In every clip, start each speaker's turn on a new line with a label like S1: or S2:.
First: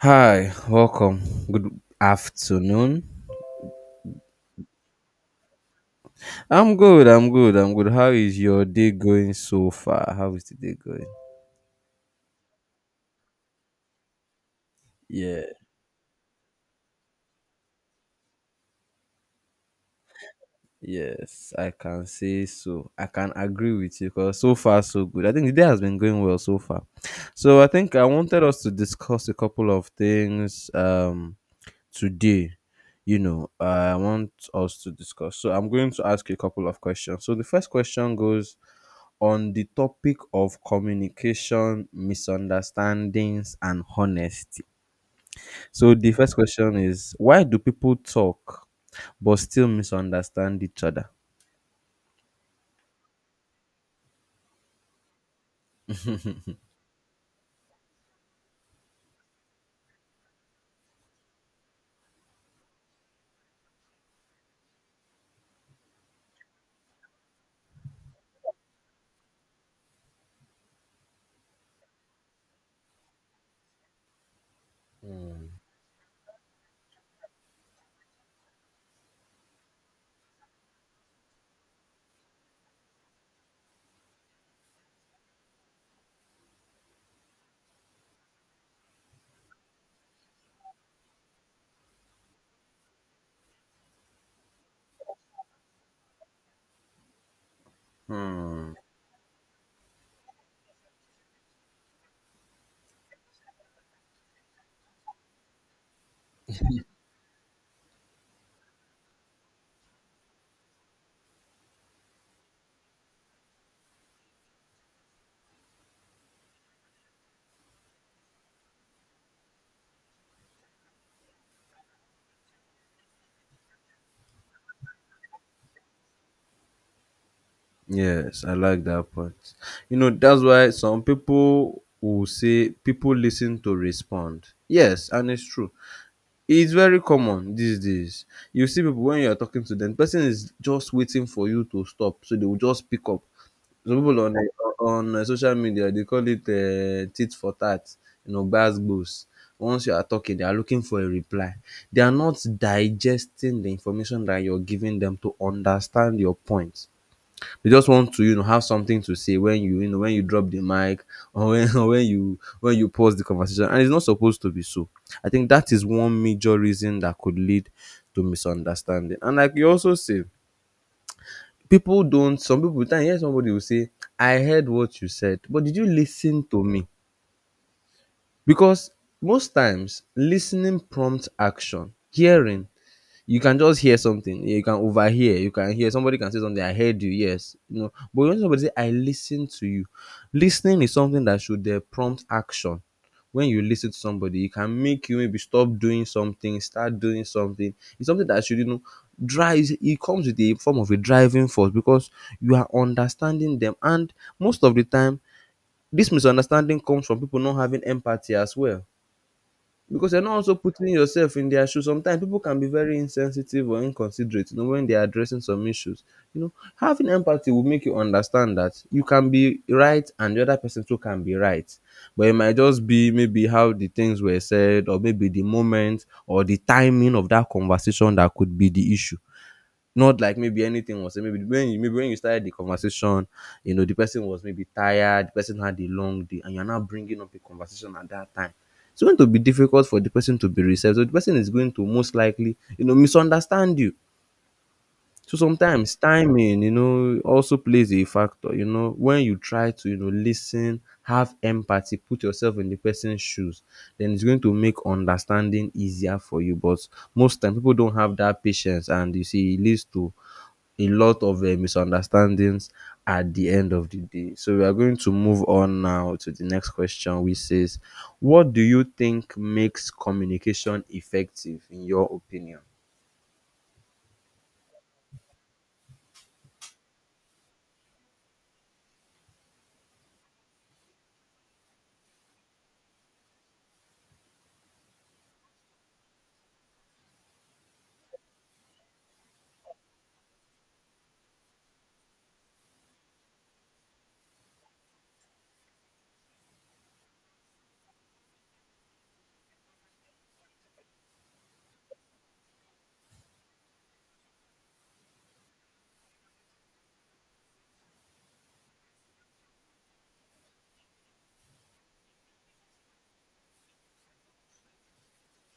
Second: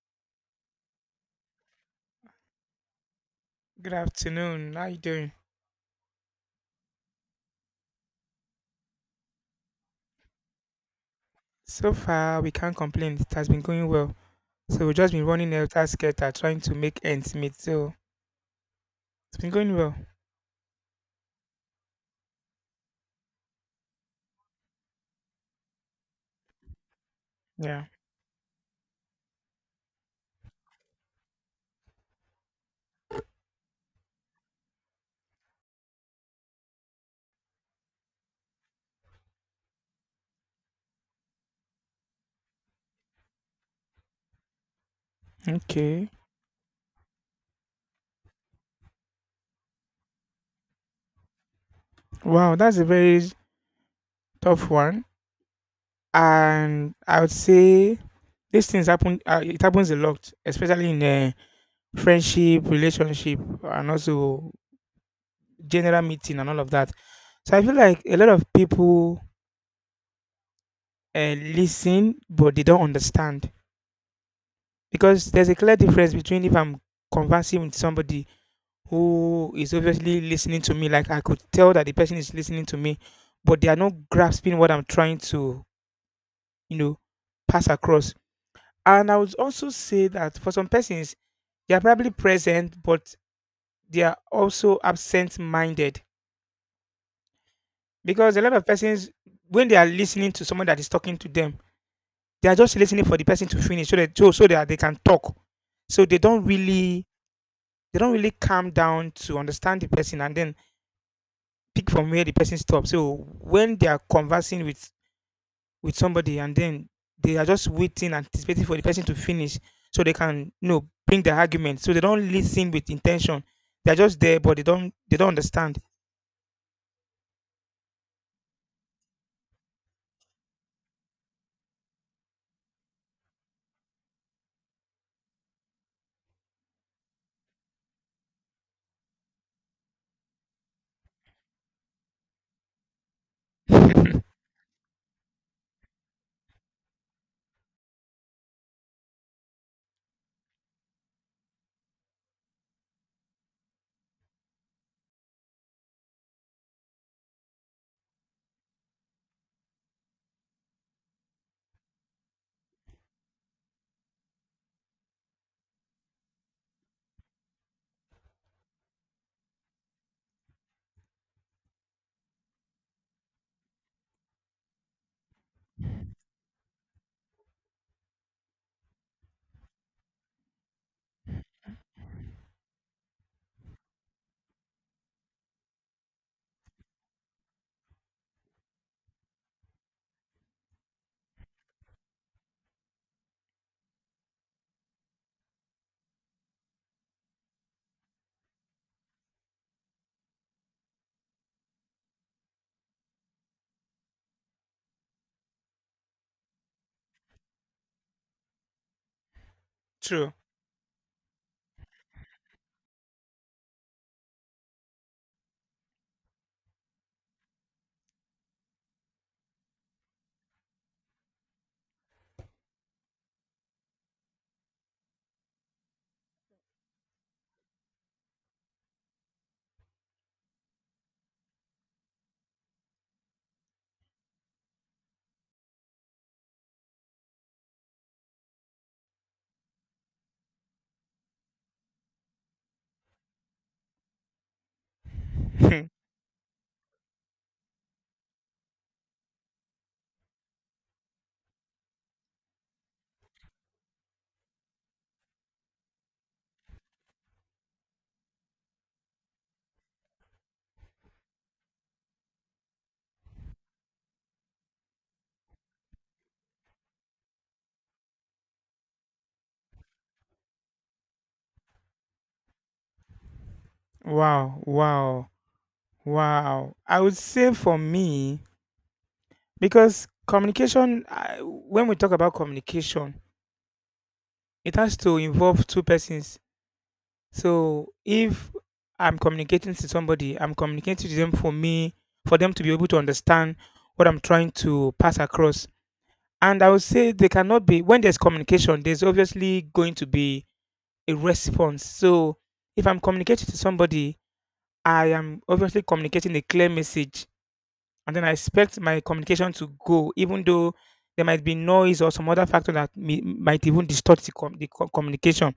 S1: Hi, welcome. Good afternoon.
S2: Good afternoon. How you doing?
S1: I'm good. I'm good. I'm good. How is your day going so far? How is the day going?
S2: So far, we can't complain. It has been going well. So we've just been
S1: Yeah.
S2: running after skelter, trying to make ends meet. So it's been going well.
S1: Yes, I can say so. I can agree with you because so far so good. I think the day has been going well so far. So I
S2: Yeah.
S1: think I wanted us to discuss a couple of things today. You know, I want us to discuss. So I'm going to ask you a couple of questions. So the first question goes on the topic of communication, misunderstandings, and honesty. So
S2: Okay.
S1: the first question is why do people talk but still misunderstand each other?
S2: Wow, that's a very tough one. And I would say these things happen. It happens a lot, especially in friendship, relationship, and also general meeting and all of that. So I feel like a lot of people listen, but they don't understand. Because there's a clear difference between if I'm conversing with somebody who is obviously listening to me, like I could tell that the person is listening to me, but they are not grasping what I'm trying to, you know, pass across. And I would also say that for some persons, they are probably present, but they are also absent minded. Because a lot of persons, when they are listening to someone that is talking to them, they are just listening for the person to finish so that they can talk. So they don't really calm down to understand the person and then pick from where the person stops. So when they are conversing with somebody and then they are just waiting, anticipating for the person to finish so they can bring their argument. So they don't listen with intention. They're just there, but they don't understand.
S1: Yes, I like that part. You know, that's why some people will say people listen to respond. Yes, and it's true. It's very common these days. You see people when you're talking to them, person is just waiting for you to stop, so they will just pick up. Some people
S2: True.
S1: on social media they call it tit for tat. You know, bass goes. Once you are talking, they are looking for a reply. They are not digesting the information that you're giving them to understand your point. They just want to, you know, have something to say when you know, when you drop the mic or when, or when you pause the conversation. And it's not supposed to be so. I think that is one major reason that could lead to misunderstanding. And like you also say, people don't some people with time hear somebody will say, I heard what you said, but did you listen to me? Because most times listening prompts action. Hearing you can just hear something. You can overhear. You can hear somebody can say something. I heard you. Yes, you know. But when somebody say, "I listen to you," listening is something that should prompt action. When you listen to somebody, it can make you maybe stop doing something, start doing something. It's something that should you know drive. It comes with a form of a driving force because you are understanding them, and most of the time, this misunderstanding comes from people not having empathy as well because you're not also putting yourself in their shoes. Sometimes people can be very insensitive or inconsiderate, you know, when they are addressing some issues. You know, having empathy will make you understand that you can be right and the other person too can be right. But it might just be maybe how the things were said, or maybe the moment or the timing of that conversation that could be the issue. Not like maybe anything was said. Maybe when you started the conversation, you know the person was maybe tired. The person had a long day, and you're now bringing up a conversation at that time. It's going to be difficult for the person to be receptive. So the person is going to most likely, you know, misunderstand you. So sometimes timing, you know, also plays a factor. You know, when you try to, you know, listen, have empathy, put yourself in the person's shoes, then it's going to make understanding easier for you. But most times people don't have that patience, and you see, it leads to a lot of misunderstandings at the end of the day. So we are going to move on now to the next question, which says, "What do you think makes communication effective, in your opinion?"
S2: Wow, wow, wow. I would say for me, because communication, when we talk about communication, it has to involve two persons. So if I'm communicating to somebody, I'm communicating to them for me, for them to be able to understand what I'm trying to pass across. And I would say they cannot be when there's communication, there's obviously going to be a response. So if I'm communicating to somebody, I am obviously communicating a clear message. And then I expect my communication to go, even though there might be noise or some other factor that might even distort the communication.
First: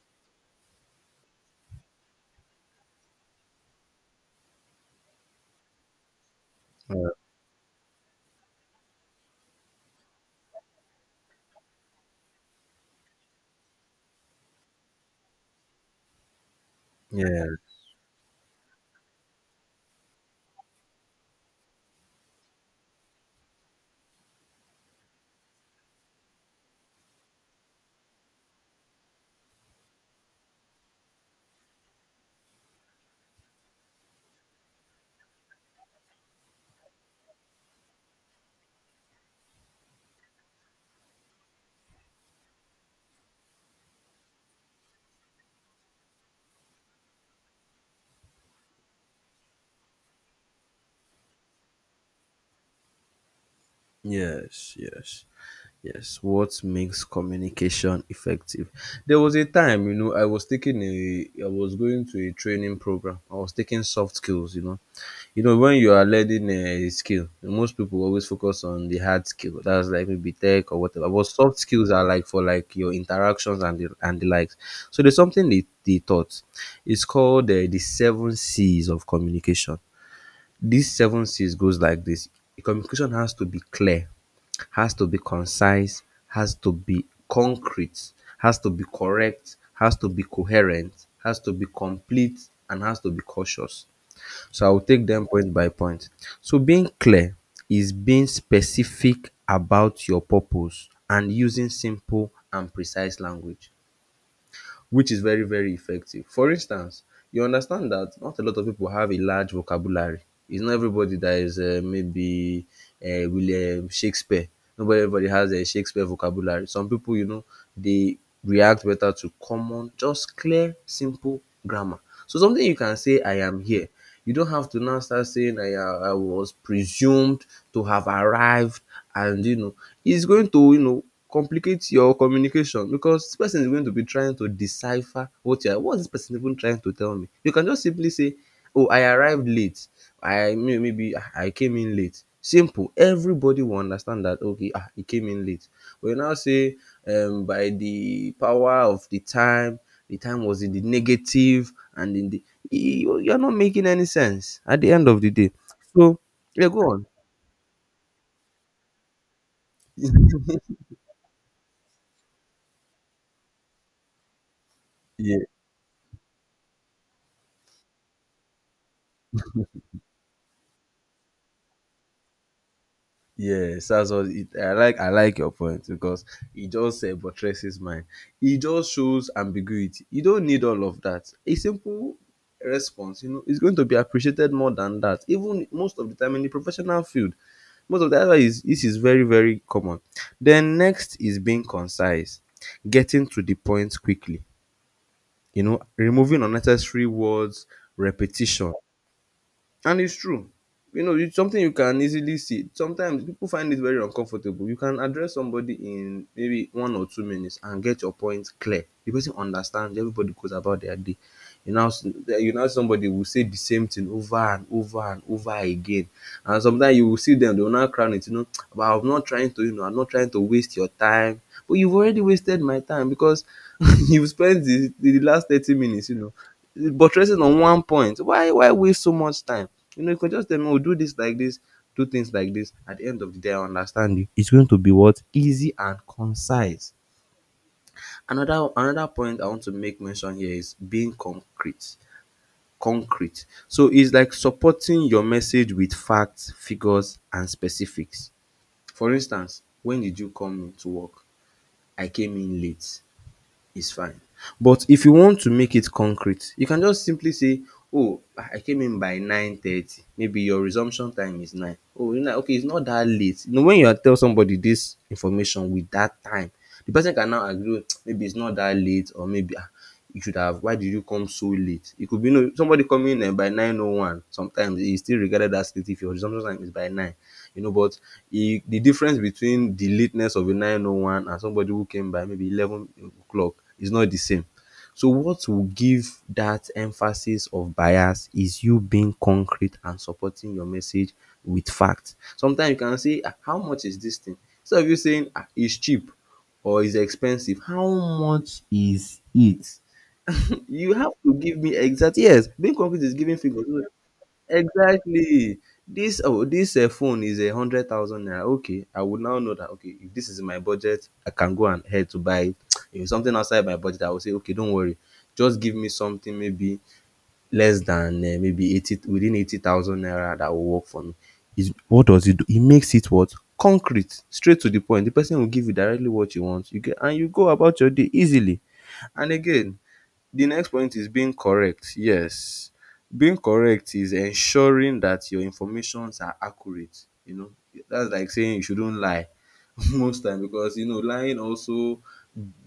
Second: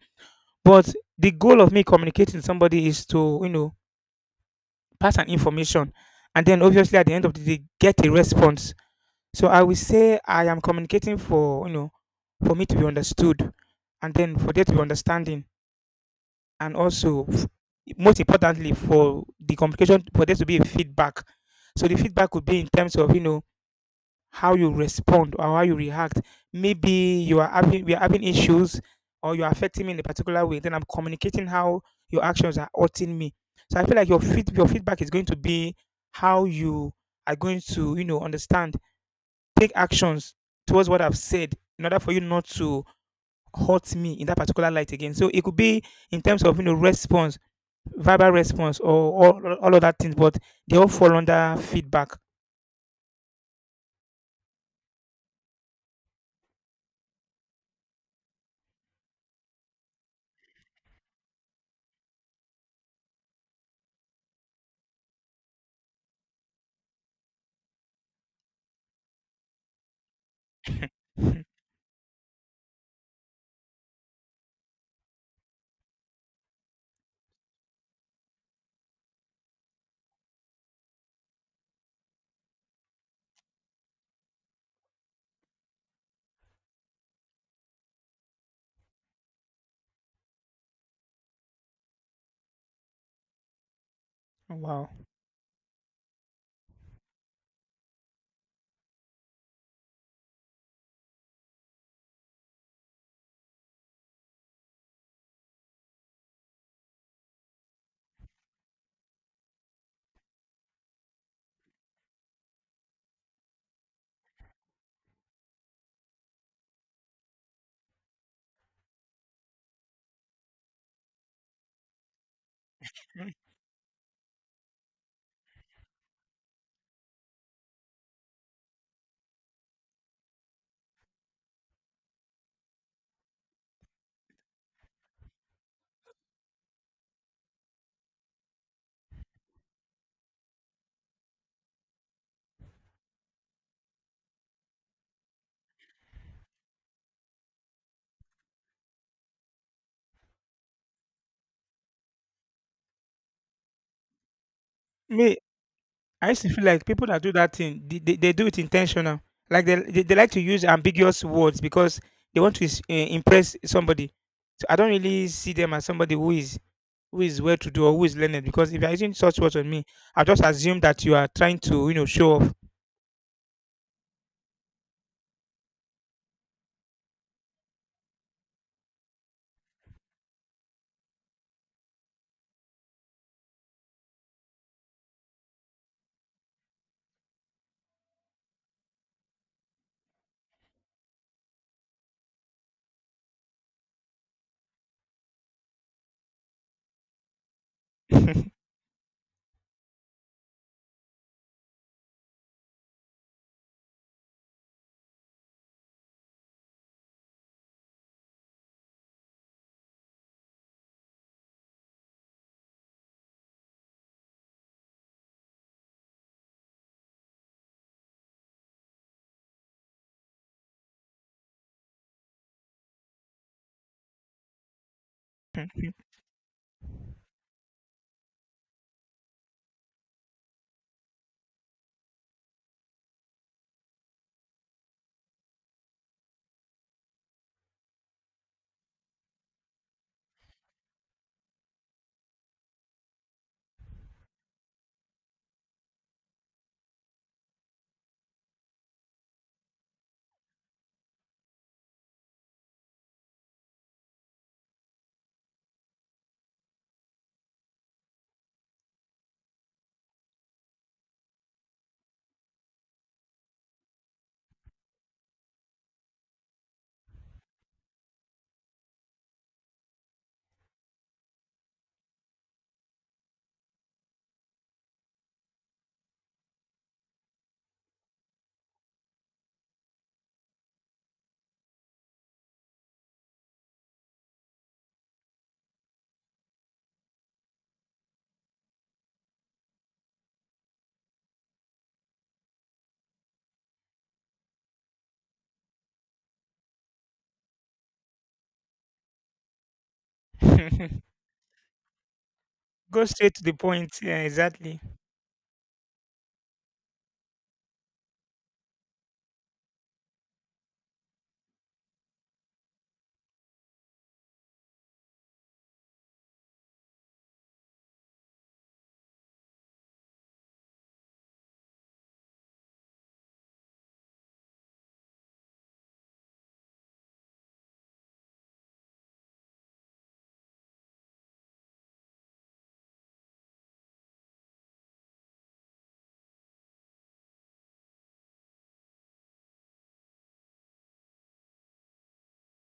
S2: But the goal of me communicating to somebody is to pass an information and then
S1: Uh,
S2: obviously at the end of the day get a response. So I will say I am communicating for for me to be understood, and then for there to be understanding, and also
S1: yeah.
S2: most importantly, for the communication for there to be a feedback. So the feedback could be in terms of how you respond or how you react. Maybe you are having we are having issues or you're affecting me in a particular way, then I'm communicating how your actions are hurting me. So I feel like your feedback is going to be how you are going to understand, take actions towards what I've said in order for you not to hurt me in that particular light again. So it could be in terms of response, verbal response or all of that things, but they all fall under feedback.
S1: Yes. Yes. Yes, what makes communication effective? There was a time, you know, I was taking a, I was going to a training program. I was taking soft skills, you know. You know, when you are learning a skill, most people always focus on the hard skill. That's like maybe tech or whatever. But soft skills are like for like your interactions and the likes. So there's something they taught. It's called the seven C's of communication. These seven C's goes like this. Communication has to be clear has to be concise, has to be concrete, has to be correct, has to be coherent, has to be complete, and has to be cautious. So I will
S2: Wow.
S1: take them point by point. So being clear is being specific about your purpose and using simple and precise language which is very, very effective. For instance, you understand that not a lot of people have a large vocabulary. It's not everybody that is maybe William Shakespeare. Not everybody has a Shakespeare vocabulary. Some people, you know, they react better to common, just clear, simple grammar. So something you can say, I am here. You don't have to now start saying I was presumed to have arrived, and you know, it's going to, you know, complicate your communication because this person is going to be trying to decipher what you are what is this person even trying to tell me you can just simply say oh I arrived late. I maybe I came in late. Simple, everybody will understand that, okay, ah, he came in late. But now say by the power of the time, the time was in the negative and in the you're not making any sense at the end of the
S2: Me,
S1: day. So
S2: I used to feel
S1: yeah, go
S2: like
S1: on.
S2: people that do that thing, they do it intentional. Like they like to use ambiguous words because they want to impress somebody. So I don't really
S1: Yeah.
S2: see them as somebody who is well to do or who is learned because if you're using such words on me, I just assume that you are trying to show off.
S1: Yes, that's what it, I like. I like your point because it just buttresses mine. It just shows ambiguity. You don't need all of that. A simple response, you know, is going to be appreciated more than that. Even most of the time in the professional field, most of the other is this is very very common. Then next is being concise, getting to the point quickly. You know, removing unnecessary words, repetition, and it's true. You know, it's something you can easily see. Sometimes people find it very uncomfortable. You can address somebody in maybe 1 or 2 minutes and get your point clear. The person understands. Everybody goes about their day. You know, you know somebody will say the same thing over and over and over again. And sometimes you will see them; they will now crown it you know but I'm not trying to you know I'm not trying to waste your time. But you've already wasted my time because you've spent the last 30 minutes you know buttressing on one point. Why waste so much time? You know you can just tell me oh do this like this, do things like this. At the end of the day I understand you. It's going to be what? Easy and concise. Another point I want to make mention here is being concrete concrete. So it's like supporting your message with facts, figures and specifics. For instance, when did you come to work? I came in late is fine. But if you want to make it concrete, you can just simply say, oh, I came in by 9:30. Maybe your resumption time is nine. Oh, you know, okay, it's not that late. You know, when you tell somebody this information with that time, the person can now agree, maybe it's not that late, or maybe ah, you should have, why did you come so late? It could be, you know, somebody coming in by 9.01, sometimes it's still regarded as late if your resumption time is by 9 you know, but he, the difference between the lateness of a 901 and somebody who came by maybe 11 o'clock is not the same. So, what will give that emphasis of bias is you being concrete and supporting your message with facts. Sometimes you can say, "Ah, how much is this thing? Instead of you saying, "Ah, it's cheap or it's expensive, how much is it? You have to give me exact. Yes, being concrete
S2: Go
S1: is
S2: straight
S1: giving
S2: to the
S1: figures.
S2: point. Yeah, exactly.
S1: Exactly. This oh this phone is 100,000 naira. Okay, I would now know that okay, if this is in my budget, I can go and head to buy it. If it's something outside my budget, I will say, okay, don't worry. Just give me something maybe less than maybe eighty within 80,000 naira that will work for me. Is what does it do? It makes it what concrete, straight to the point. The person will give you directly what you want. You get and you go about your day easily. And again, the next point is being correct. Yes, being correct is ensuring that your informations are accurate. You know, that's like saying you shouldn't lie. most time because you know lying also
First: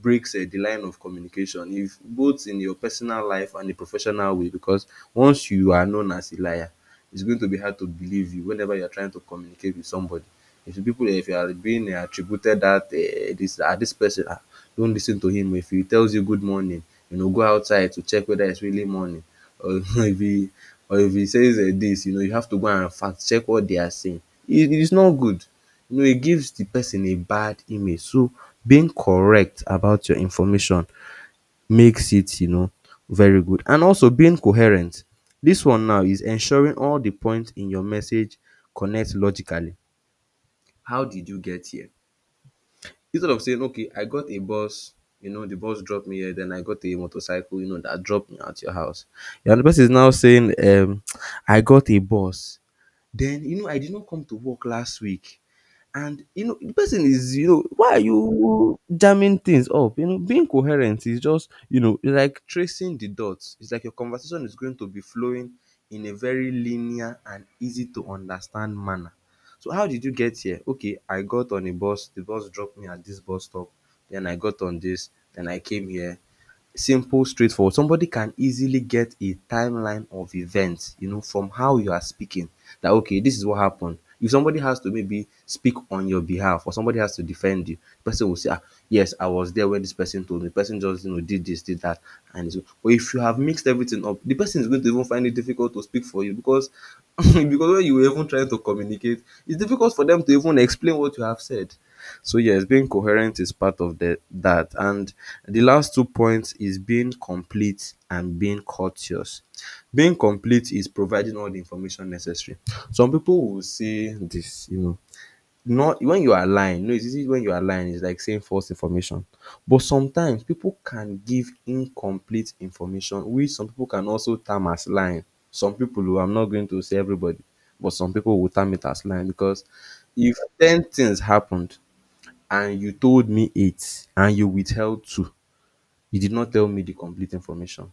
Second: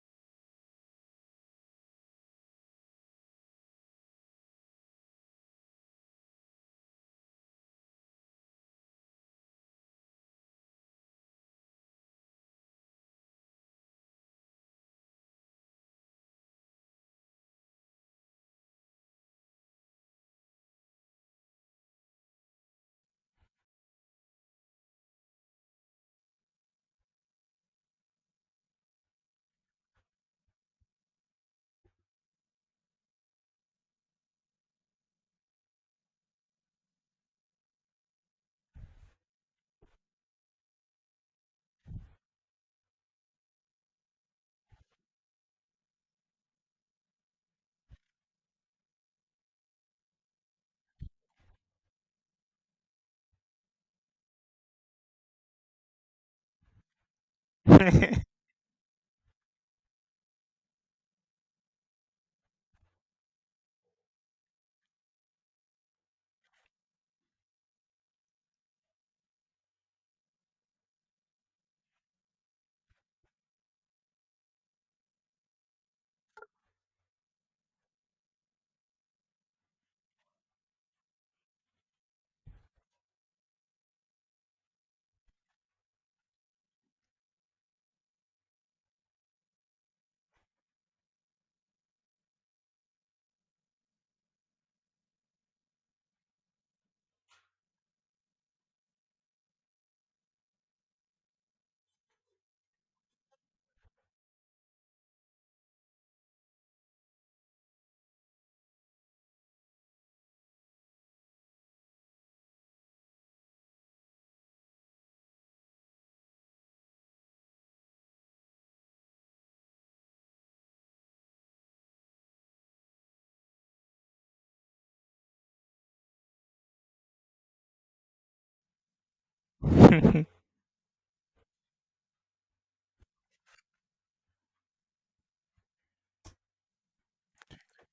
S1: breaks the line of communication if both in your personal life and the professional way because once you are known as a liar, it's going to be hard to believe you whenever you're trying to communicate with somebody. If the people if you are being attributed that this person, don't lis ten to him. If he tells you good morning, you know, go outside to check whether it's really morning, or if he says this, you know, you have to go and fact check what they are saying. It is not good. You know, it gives the person a bad image. So being correct about your information makes it very good. And also being coherent. This one now is ensuring all the points in your message connect logically. How did you get here? Instead of saying, okay, I got a bus, you know, the bus dropped me here, then I got a motorcycle, that dropped me at your house. Yeah. And the person is now saying, I got a bus. Then, I did not come to work last week. And you know, the person is, why are you jamming things up? You know, being coherent is just like tracing the dots. It's like your conversation is going to be flowing in a very linear and easy to understand manner. So how did you get here? Okay, I got on a bus, the bus dropped me at this bus stop, then I got on this, then I came here, simple, straightforward. Somebody can easily get a timeline of events, you know, from how you are speaking. That okay, this is what happened. If somebody has to maybe speak on your behalf or somebody has to defend you, the person will say, ah, yes, I was there when this person told me. The person, just you know, did this, did that, and so. But if you have mixed everything up, the person is going to even find it difficult to speak for you because because when you were even trying to communicate, it's difficult for them to even explain what you have said. So yes, being coherent is part of the that. And the last two points is being complete and being courteous. Being complete is providing all the information necessary. Some people will say this, you know, not when you are lying. No, it's easy when you are lying. It's like saying false information. But sometimes people can give incomplete information, which some people can also term as lying. Some people, who I'm not going to say everybody, but some people will term it as lying, because if ten things happened, and you told me it and you withheld two, you did not tell me the complete information,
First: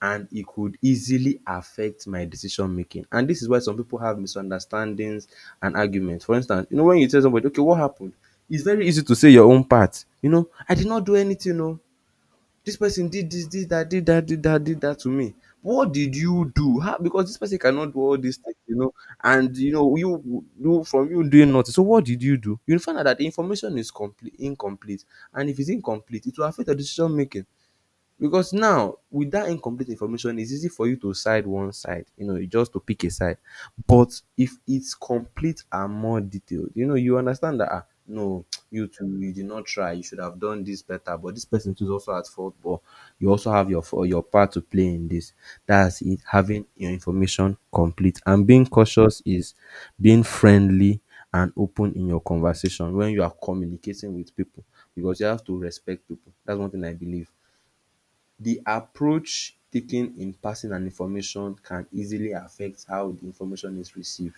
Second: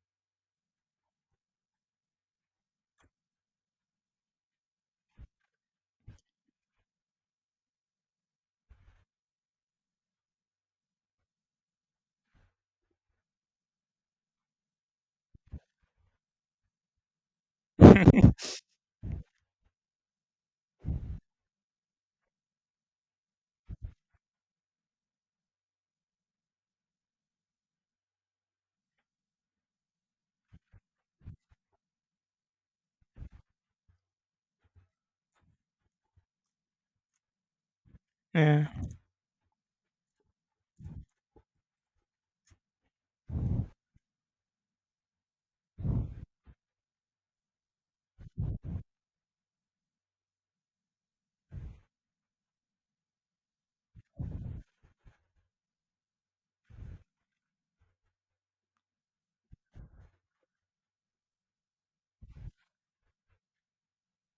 S1: and it could easily affect my decision making. And this is why some people have misunderstandings and arguments. For instance, you know, when you tell somebody okay what happened, it's very easy to say your own part. You know, I did not do anything. No, this person did this, did that, did that, did that, did that to me. What did you do? How? Because this person cannot do all these things, you know. And you know, you do from you doing nothing, so what did you do? You will find out that the information is complete incomplete. And if it's incomplete, it will affect the decision making, because now with that incomplete information, it's easy for you to side one side, you know, just to pick a side. But if it's complete and more detailed, you know, you understand that, ah no,
S2: Yeah.
S1: you too, you did not try, you should have done this better, but this person too is also at fault. But you also have your your part to play in this. That's it, having your information complete. And being cautious is being friendly and open in your conversation when you are communicating with people, because you have to respect people. That's one thing I believe. The approach taken in passing an information can easily affect how the information is received,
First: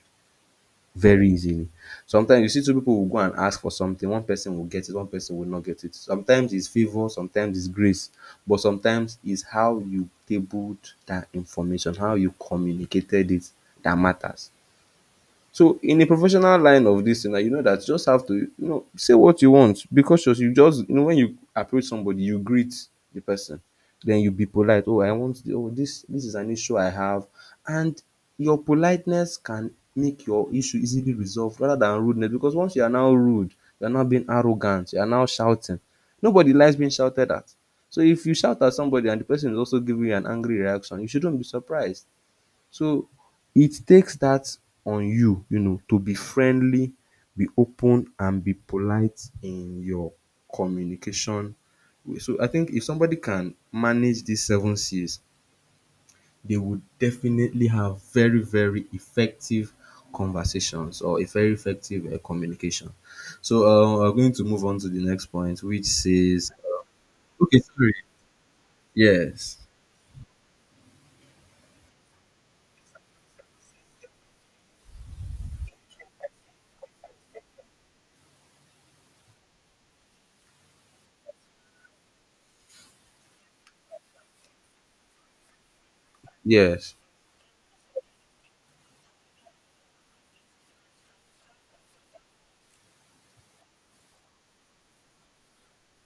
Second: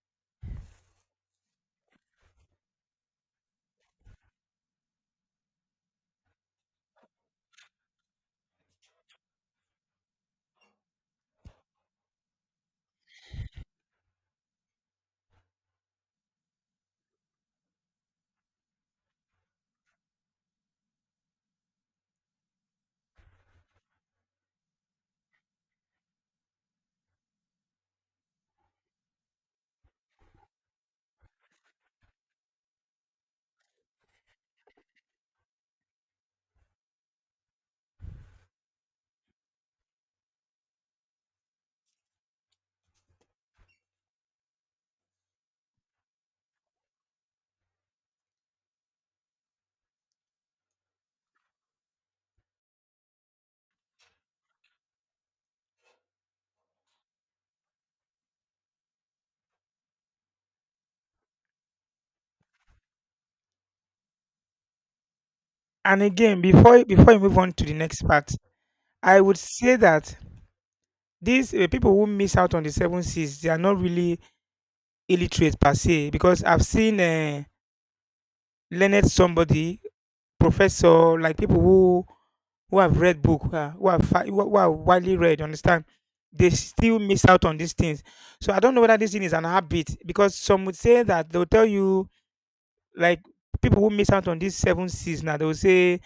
S1: very easily. Sometimes you see two people will go and ask for something, one person will get it, one person will not get it. Sometimes it's favour, sometimes it's grace, but sometimes it's how you tabled that information, how you communicated it, that matters. So in a professional line of this thing now, you know that you just have to, you know, say what you want, be cautious. You just, you know, when you approach somebody, you greet the person, then you be polite. “Oh, I want, oh, this is an issue I have.” And your politeness can make your issue easily resolved rather than rudeness, because once you are now rude, you are now being arrogant, you are now shouting. Nobody likes being shouted at. So if you shout at somebody and the person is also giving you an angry reaction, you shouldn't be surprised. So it takes that on you, you know, to be friendly, be open, and be polite in your communication. So I think if somebody can manage these seven C's, they would definitely have very, very effective conversations, or a very effective communication. So we're going to move on to the next point, which
S2: And again,
S1: says,
S2: before you move on
S1: okay,
S2: to the
S1: sorry,
S2: next part, I would
S1: yes,
S2: say that these people who miss out on the seven C's, they are not really illiterate per se, because I've seen learned somebody, professor, like people who have read book, who have fi- who are widely read, you understand? They
S1: yes,
S2: still miss out on these things. So I don't know whether this thing is an habit, because some would say that they'll tell you, like, people who miss out on these seven C's now, they will say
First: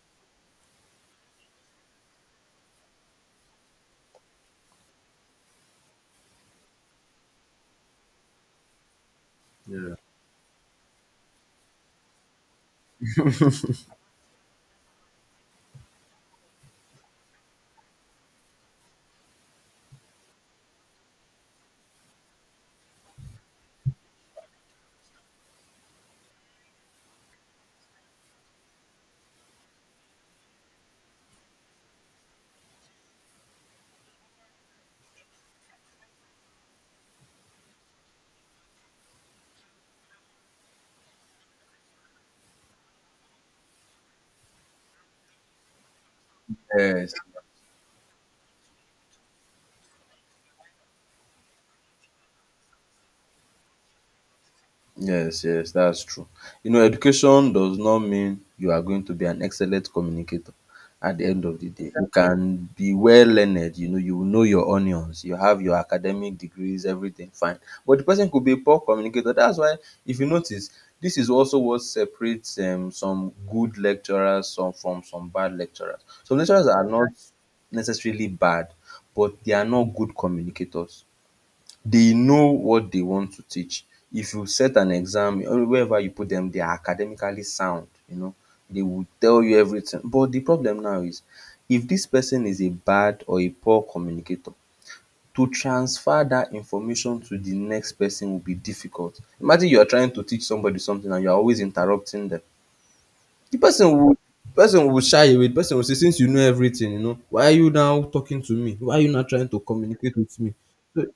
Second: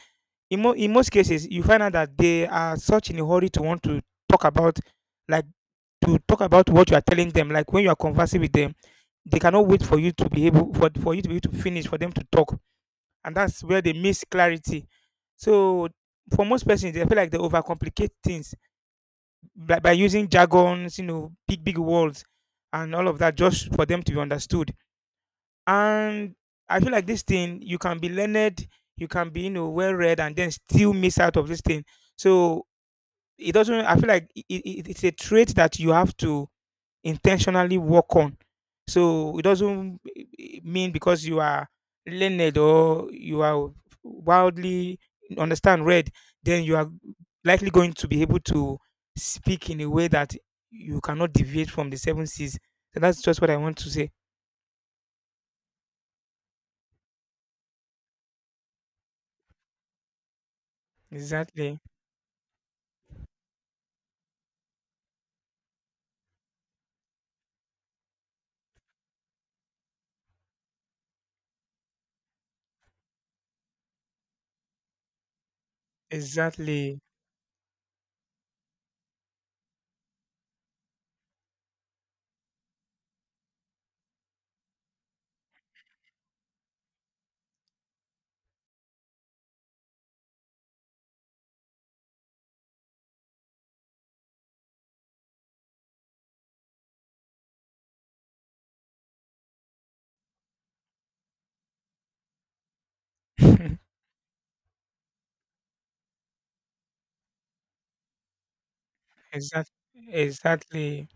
S2: in most cases you find out that they are such in a hurry to want talk about like to talk about what you are telling them. Like when you are conversing with them, they cannot wait
S1: yeah,
S2: for you to be able to finish for them to talk, and that's where they miss clarity. So for most persons, they feel like they overcomplicate things by using jargons, big words, and all of that just for them to be understood. And I feel like this thing you can be learned, you can be well read, and then still miss out of this thing. So it doesn't. I feel like it's a trait that you have to intentionally work on. So it doesn't mean because you are learned or you are wildly understand read, then you are
S1: yes.
S2: likely going to be able to speak in a way that you cannot deviate from the seven C's. So that's just what I want to say.
S1: Yes, yes, that's true. You know, education does not mean you are going to be an excellent communicator at the end of the
S2: Exactly.
S1: day. You can be well learned, you know your onions, you have your academic degrees, everything fine. But the person could be a poor communicator. That's why, if you notice, this is also what separates some good from some bad lecturers. Some lecturers are
S2: Exactly.
S1: not necessarily bad, but they are not good communicators. They know what they want to teach. If you set an exam, or wherever you put them, they are academically sound, you know. They will tell you everything. But the problem now is, if this person is a bad or a poor communicator, to transfer that information to the next person will be difficult. Imagine you are trying to teach somebody something and you are always interrupting them. The person will person will shy away. The person will say, since you know everything, you know, why are you now talking to me? Why are you not trying to
S2: Exactly.
S1: communicate with me? So
S2: Exactly.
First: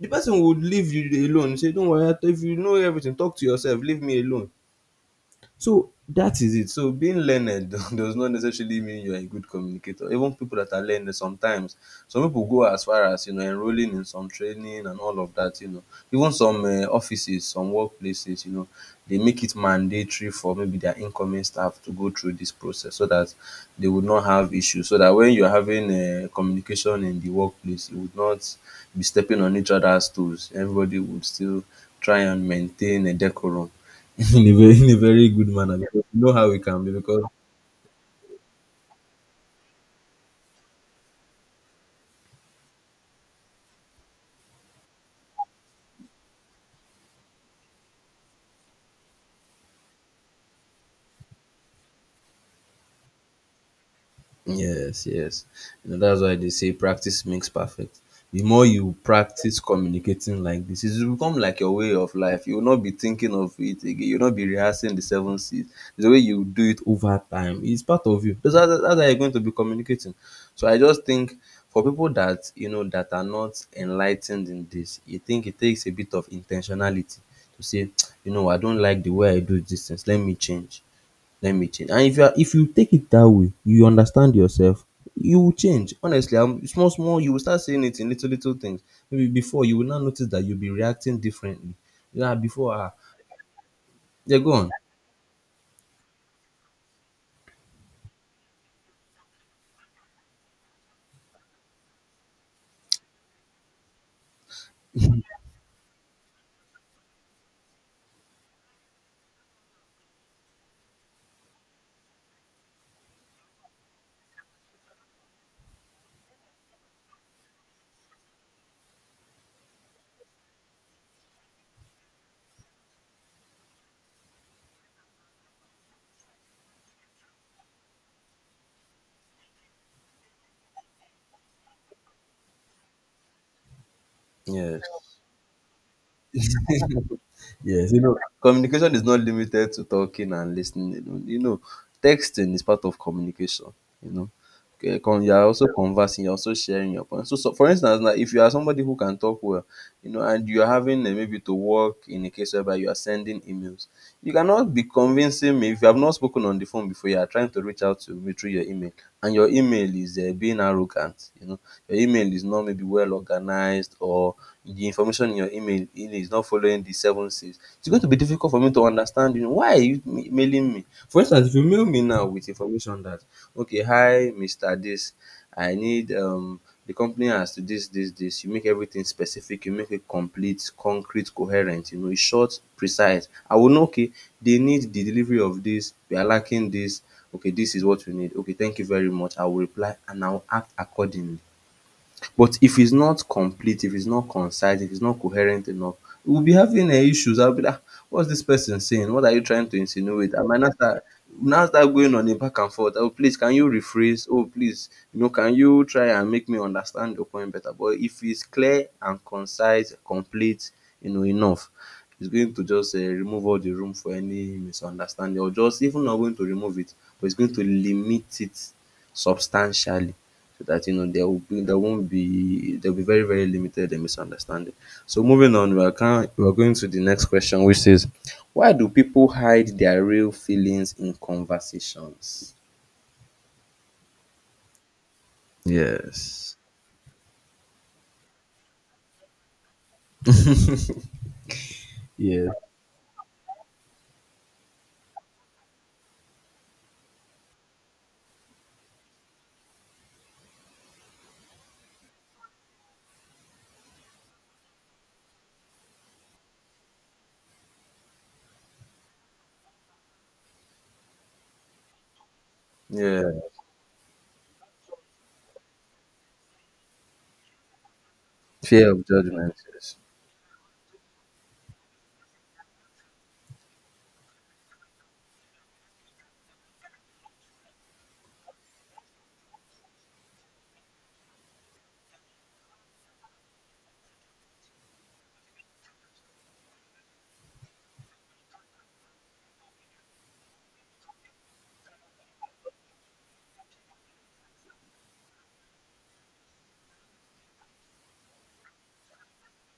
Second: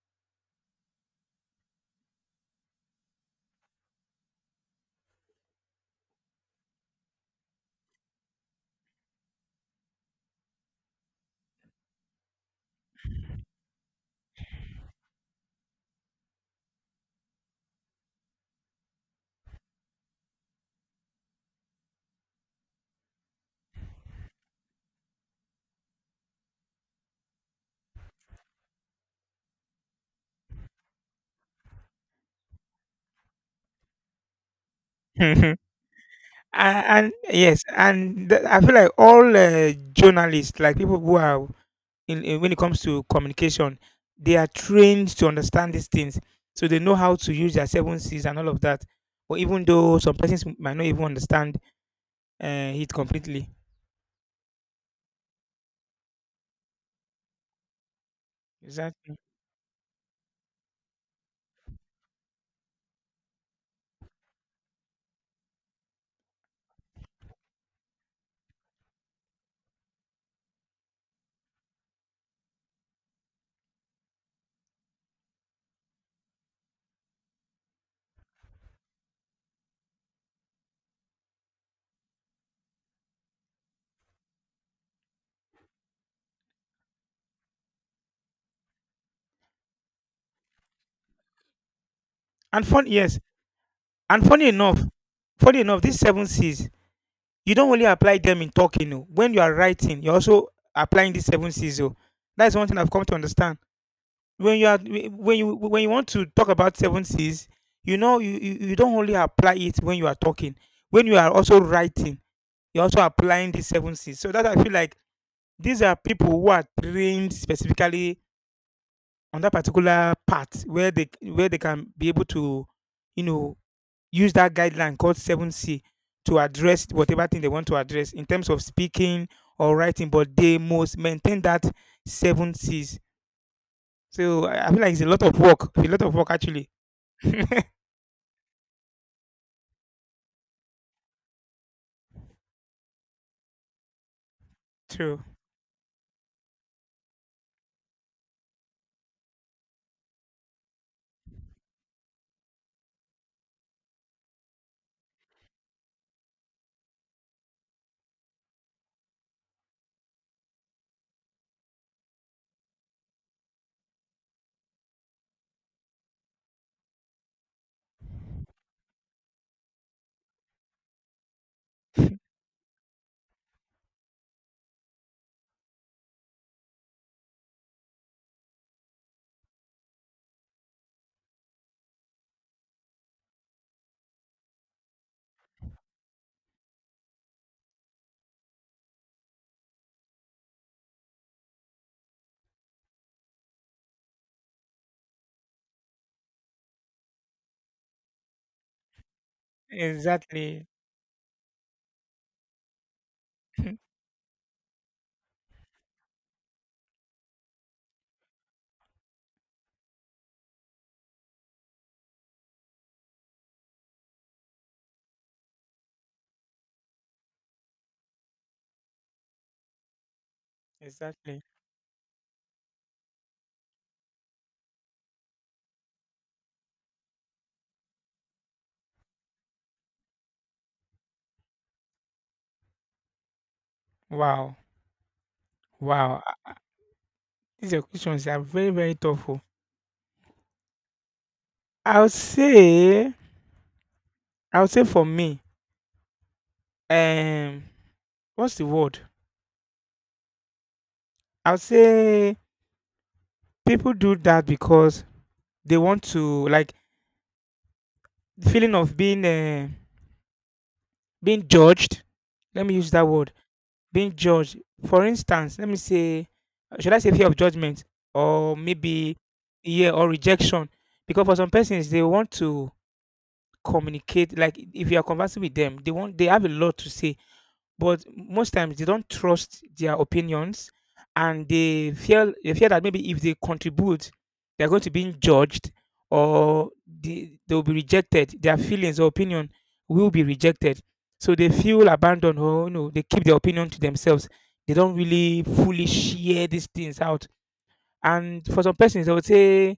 S1: the person would leave you alone, say don't worry, if you know everything, talk to yourself, leave me alone. So that is it. So being learned does not necessarily mean you're a good communicator. Even people that are learned sometimes, some people go as far as, you know, enrolling in some training and all of that. You know, even some offices, some workplaces, you know, they make it mandatory for maybe their incoming staff to go through this process, so that they would not have issues. So that when you're having communication in the workplace, you would not be stepping on each other's toes. Everybody would still try and maintain a decorum. in a very in a very good
S2: and,
S1: manner, because you know how it can be
S2: and
S1: because
S2: yes, I feel like all journalists, like people who are in when it comes to communication, they are trained to understand these things, so they know how to use their seven C's and all of that. But even though some persons might not even understand it completely,
S1: yes, yes, you know that's why they say practice makes perfect. The more you
S2: exactly.
S1: practice communicating like this, it will become like your way of life. You will not be thinking of it again, you will not be rehearsing the seven C's. The way you do it over time, it's part of you. That's how you're going to be communicating. So I just think for people that, you know, that are not enlightened in this, you think it takes a bit of intentionality to say, you know, I don't like the way I do these things, let me change. And if you are, if you take it that way, you understand yourself, you will change honestly. And small small, you will start seeing it in little little things. Maybe before, you will now notice that you'll be reacting differently. Yeah,
S2: And
S1: before,
S2: fun,
S1: ah,
S2: yes, and
S1: yeah,
S2: funny
S1: go on,
S2: enough, funny enough, these seven C's, you don't only apply them in talking. Oh. When you are writing, you're also applying these seven C's. Oh. That's one thing I've come to understand. When you are when you want to talk about seven C's, you don't only apply it when you are talking, when you are also writing you're also applying these seven C's. So that I feel like these are people who are trained specifically on that particular part where they can be able to, you know, use that guideline called seven C to address whatever thing they want to address in terms of speaking or writing, but they must maintain that seven C's. So I feel
S1: yes.
S2: like it's a lot of work. A lot of work actually.
S1: Yes, you know, communication is not limited to talking and listening alone. You know, texting is part of communication. You know, okay,
S2: True.
S1: you are also conversing, you're also sharing your points. So, for instance, now if you are somebody who can talk well, you know, and you are having maybe to work in a case whereby you are sending emails, you cannot be convincing me if you have not spoken on the phone before. You are trying to reach out to me through your email, and your email is being arrogant. You know, your email is not maybe well organized, or the information in your email, it is not following the seven C's, it's going to be difficult for me to understand you. Know, why are you mailing me? For instance, if you mail me now with information that, okay, hi, Mr. This, I need the company has to this, this, this. You make everything specific, you make it complete, concrete, coherent, you know, it's short, precise. I will know, okay, they need the delivery of this, we are lacking this. Okay, this is what we need. Okay, thank you very much. I will reply and I will act accordingly. But if it's not complete, if it's not concise, if it's not coherent enough, we'll be having issues. I'll be like, "Ah, what's this person saying? What are you trying to insinuate?" I might
S2: Exactly.
S1: now start going on a back and forth. "Oh, please, can you rephrase? Oh, please, you know, can you try and make me understand your point better?" But if it's clear and concise, complete, you know, enough, it's going to just remove all the room for any misunderstanding or just even not going to remove it, but it's going to limit it substantially. So that you know
S2: Exactly.
S1: there won't be there'll be very, very limited misunderstanding. So moving on, we are going to the next question, which is why do people hide their real feelings in conversations?
S2: Wow. Wow.
S1: Yes.
S2: These are questions are very, very tough. Oh. I would
S1: Yes.
S2: say I would say for me, um, what's the word? I would say people do that because they want to like the feeling of being judged. Let me use that
S1: Yeah.
S2: word, being judged. For instance, let me say, should I say fear of judgment or
S1: Fear of
S2: maybe,
S1: judgment.
S2: yeah,
S1: Yes.
S2: or rejection? Because for some persons they want to communicate. Like if you are conversing with them, they have a lot to say, but most times they don't trust their opinions, and they fear that maybe if they contribute they're going to be judged, or they'll be rejected, their feelings or opinion will be rejected, so they feel abandoned, or they keep their opinion to themselves, they don't really fully share these things out. And for some persons I would say,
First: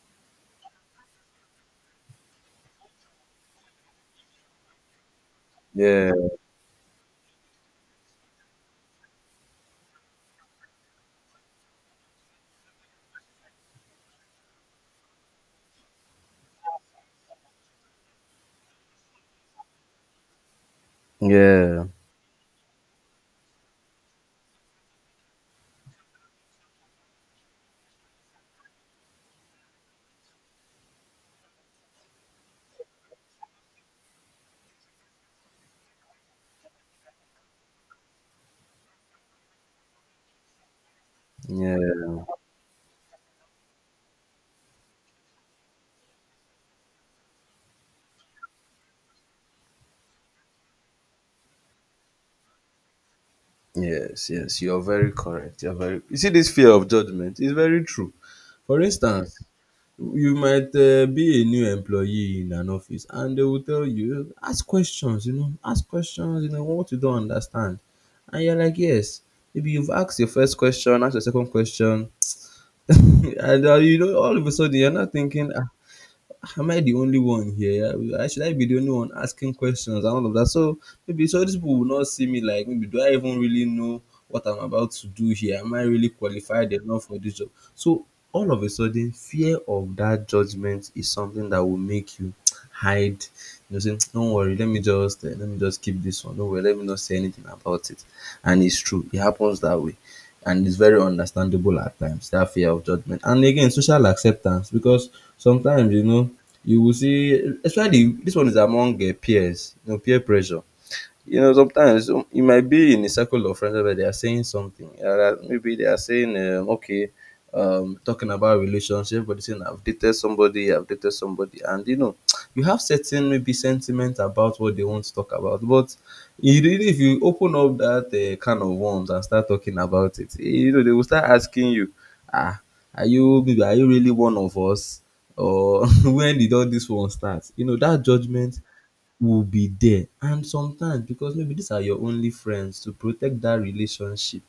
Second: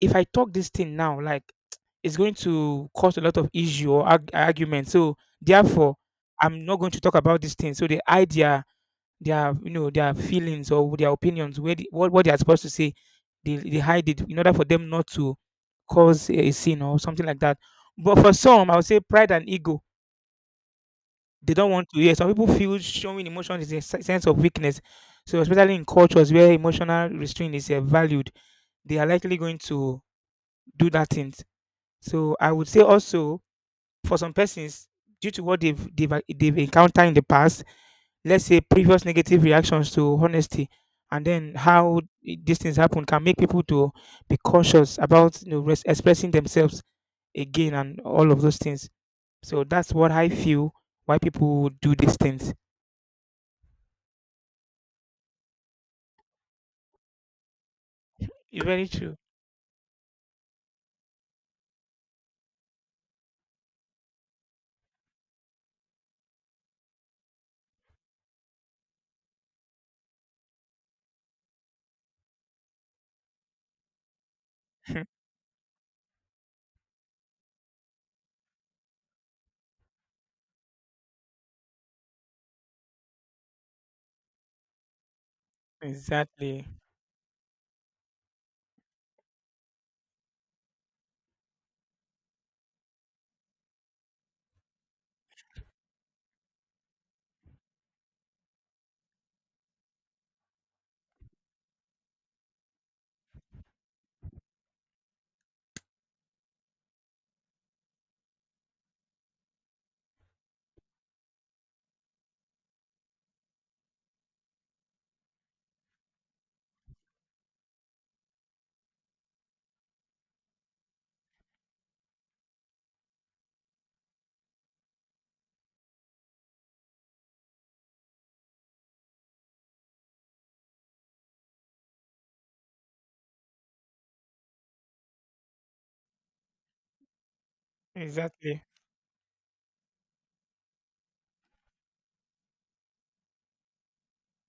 S2: if I talk this thing now, like, it's going to cause a lot of issue or argument. So therefore,
S1: Yeah.
S2: I'm not going to talk about this thing. So they hide their you know their feelings or their opinions, where the, what they are supposed to say, they hide it in order for them not to cause a scene or something like that. But for some, I would say pride and ego. They don't
S1: Yeah.
S2: want to hear. Some people feel showing emotion is a sense of weakness. So especially in cultures where emotional restraint is valued, they are likely going to do that thing. So I would say also, for some persons, due to what they've encountered in the past, let's say previous negative reactions to honesty, and then how
S1: Yeah.
S2: these things happen can make people to be cautious about expressing themselves again and all of those things. So that's what I feel why people do these things.
S1: Yes. Yes. You're very correct. You're very. You see, this fear of judgment is very true.
S2: It's
S1: For
S2: very true.
S1: instance, you might be a new employee in an office and they will tell you ask questions, you know, ask questions, you know what you don't understand, and you're like yes, maybe you've asked your first question, asked your second question, and you know, all of a sudden you're not thinking, "Ah, am I the only one here? I be the only one asking questions and all of that? So maybe so these people will not see me like maybe do I even really know what I'm about to do here? Am I really
S2: Exactly.
S1: qualified enough for this job?" So all of a sudden, fear of that judgment is something that will make you hide. You know, saying, "Don't worry, let me just keep this one. Don't worry, let me not say anything about it." And it's true, it happens that way, and it's very understandable at times, that fear of judgment and again social acceptance, because sometimes you know you will see, especially this one is among peers, you know, peer pressure, you know, sometimes you might be in a circle of friends where they are saying something. Yeah, that maybe they are saying, okay, talking about relationship, but they saying I've dated somebody, and you know, you have certain maybe sentiment about what they want to talk about. But you really, if you open up that kind of worms and start talking about it, eh, you know, they will start asking you, ah, are you really one of us? Or when did all this one start? You know, that judgment
S2: Exactly.
S1: will be there. And sometimes because maybe these are your only friends, to protect that relationship,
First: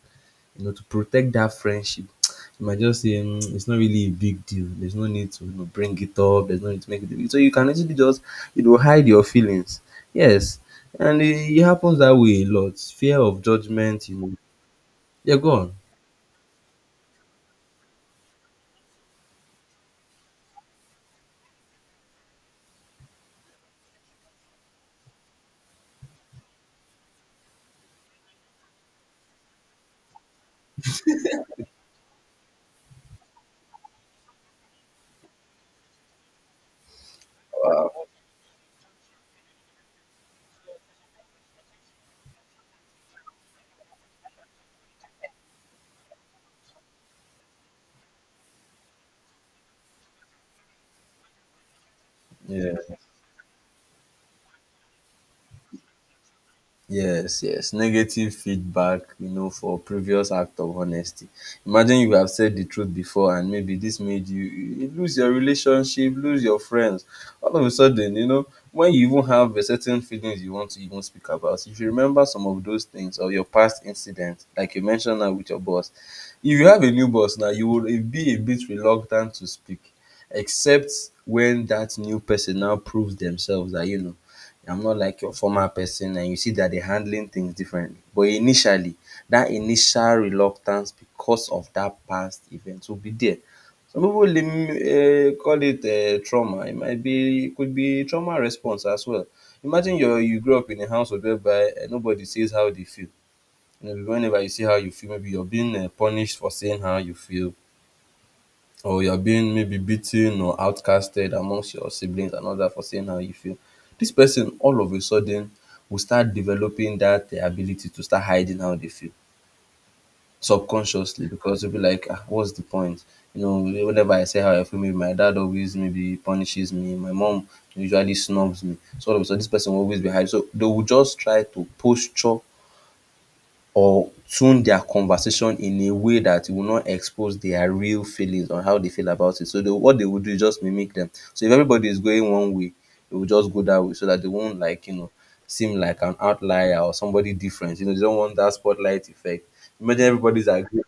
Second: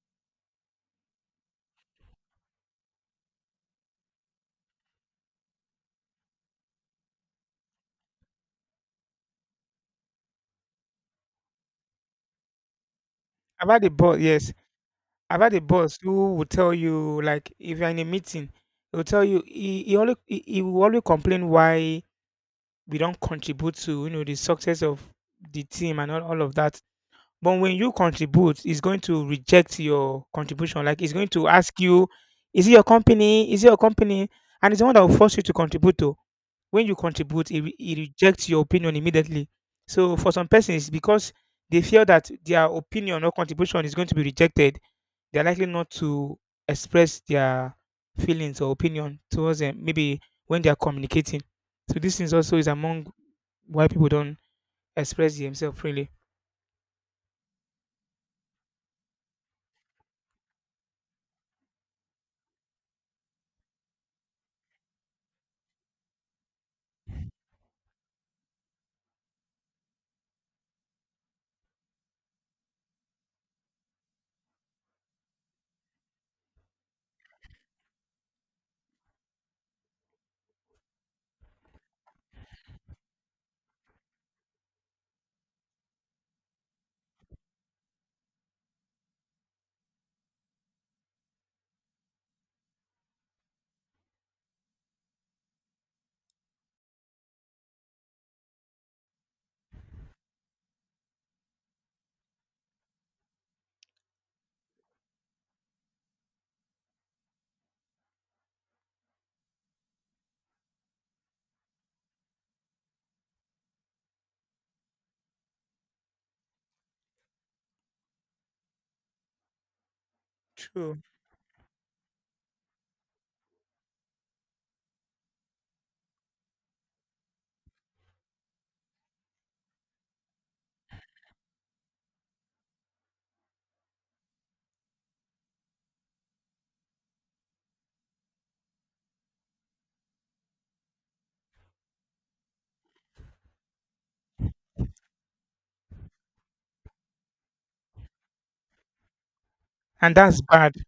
S1: you know, to protect that friendship, you might just say, "Mm, it's not really a big deal. There's no need to, you know, bring it up. There's no need to make it a big." So you can actually just, you know, hide your feelings. Yes. And it happens that way a lot. Fear of
S2: About the
S1: judgment, you
S2: ball,
S1: know.
S2: yes.
S1: Yeah,
S2: I've
S1: go
S2: had a
S1: on.
S2: boss who would tell you, like, if you're in a meeting, he will tell you he will always complain why we don't contribute to the success of the team and all of that. But when you contribute, he's going to reject your contribution. Like he's going to ask you, is it your company? Is it your company? And it's the one that will force you to contribute to. When you contribute, he rejects your opinion immediately. So for some persons, because they feel that their opinion or contribution is going to be rejected, they're likely not to express their feelings or opinion towards them maybe when they are communicating. So this is also is
S1: Yeah.
S2: among why people don't express themselves freely.
S1: Yes, yes. Negative feedback, you know, for previous act of honesty. Imagine you have said the truth before and maybe this made you lose your relationship, lose your friends. All of a sudden, you know, when you even have a certain feelings you want to even speak about, if you remember some of those things or your past incidents, like you mentioned now with your boss, if you have a new boss now, you will be a bit reluctant to speak, except when that new person now proves themselves that, you know, I'm not like your former person and you see that they're handling things differently. But initially, that initial reluctance because of that past event will be there. Some people call it trauma. It could be trauma response as well. Imagine you grow up in a household whereby nobody says how they feel. You know, whenever you say how you feel, maybe you're being punished for saying how you feel, or you are being maybe beaten or outcasted amongst your siblings and all that for saying how you feel, this person all of a sudden will start developing that their ability to start hiding how they feel
S2: True.
S1: subconsciously because they'll be like, ah, what's the point? You know, whenever I say how I feel, maybe my dad always maybe punishes me, my mom usually snubs me. So all of a sudden, this person will always be hiding. So they will just try to posture or tune their conversation in a way that will not expose their real feelings on how they feel about it. So what they would do is just mimic them. So if everybody is going one way, they will just go that way so that they won't like, you know, seem like an outlier or somebody different. You know, they don't want that spotlight effect. Imagine
S2: And that's
S1: everybody's
S2: bad.
S1: agreeing.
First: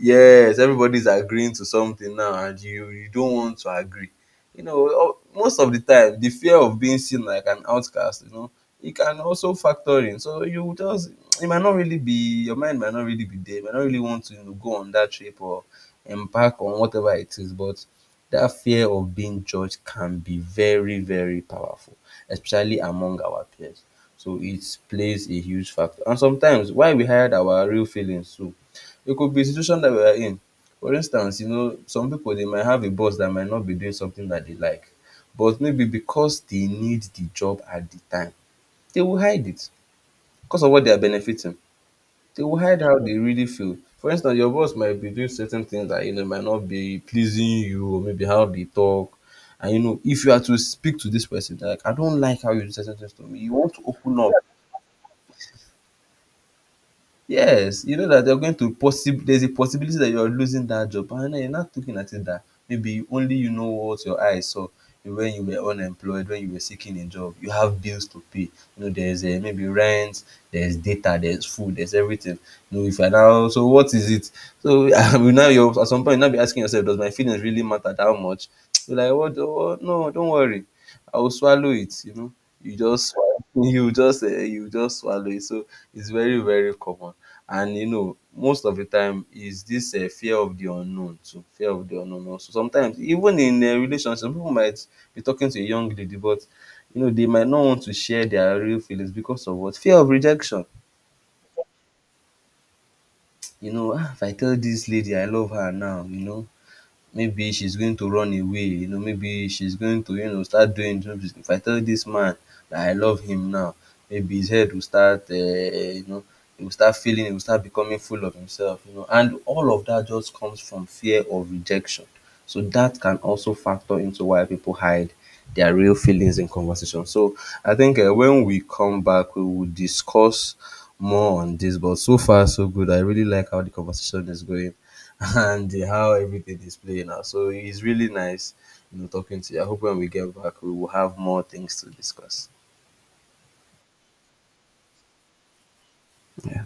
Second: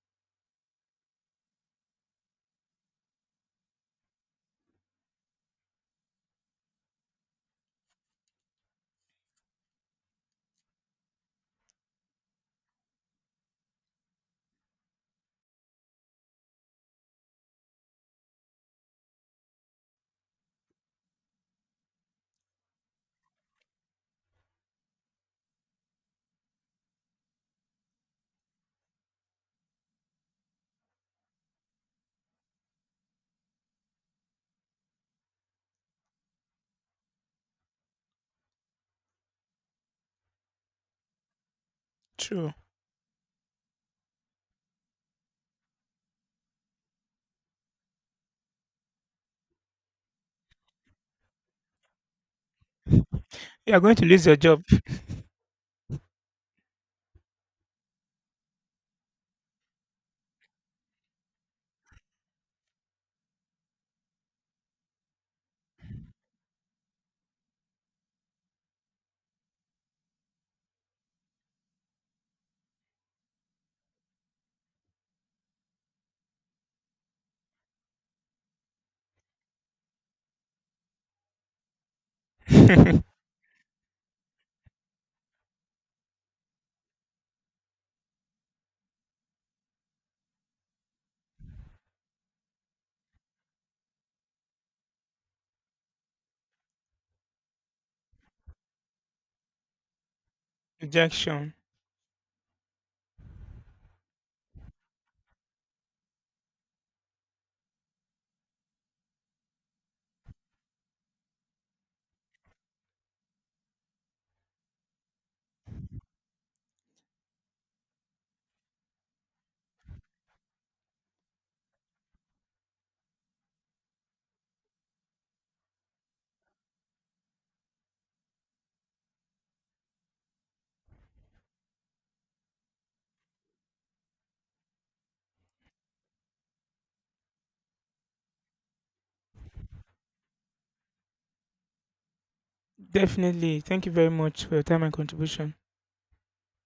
S1: Yes, everybody's agreeing to something now and you don't want to agree. You know, o- most of the time the fear of being seen like an outcast, you know, it can also factor in. So you just, it might not really be, your mind might not really be there, you might not really want to, you know, go on that trip or embark on whatever it is, but that fear of being judged can be very, very powerful, especially among our peers. So it plays a huge factor. And sometimes why we hide our real feelings too, it could be situation dat we are in. For instance, you know, some pipu dey might have a boss dat might not be doing something dat dey like, but maybe because dey need the job at the time, they will hide it. Because of what they are benefiting, they
S2: True.
S1: will hide how they really feel. For instance, your boss might be doing certain things dat you know might not be pleasing you or maybe how they talk, and you know if you are to speak to dis person like, "I don't like how you do certain things to me," you want
S2: You're
S1: to
S2: going to
S1: open
S2: lose
S1: up.
S2: your job.
S1: Yes, you know that you're going to possible, there's a possibility that you're losing that job, and then you're not looking at it that maybe only you know what your eyes saw when you were unemployed, when you were seeking a job. You have bills to pay. You know, there's maybe rent, there's data, there's food, there's everything. You know, if you're now, so what is it? So I will now you're, at some point, you now be asking yourself, does my feelings really matter that much? You're like, what, what? No, don't worry. I will swallow it, you know. You just, swallow- you just swallow it. So it's very, very common. And you know most of di time is dis fear of di unknown too, fear of di unknown also. Sometimes even in relationship some pipu might be talking to a young lady, but you know dey might not want to share dia real feelings because of what? Fear of rejection.
S2: Rejection.
S1: You know if I tell dis lady I love her now, you know maybe she's going to run away, you know, maybe she's going to, you know, start doing things. If I tell this man that I love him now, maybe his head will start you know, he will start feeling, he will start becoming full of himself, you know, and all of that just comes from fear of rejection. So that can also factor into why people hide their real feelings in conversation. So I think when we come back, we will discuss more on this. But so far, so good. I really like how the conversation is going. And how everything is playing out. So it's really nice, you know, talking to you. I hope when we get back, we will have more things to discuss.
S2: Definitely. Thank you very much for your time and contribution.
S1: Yeah.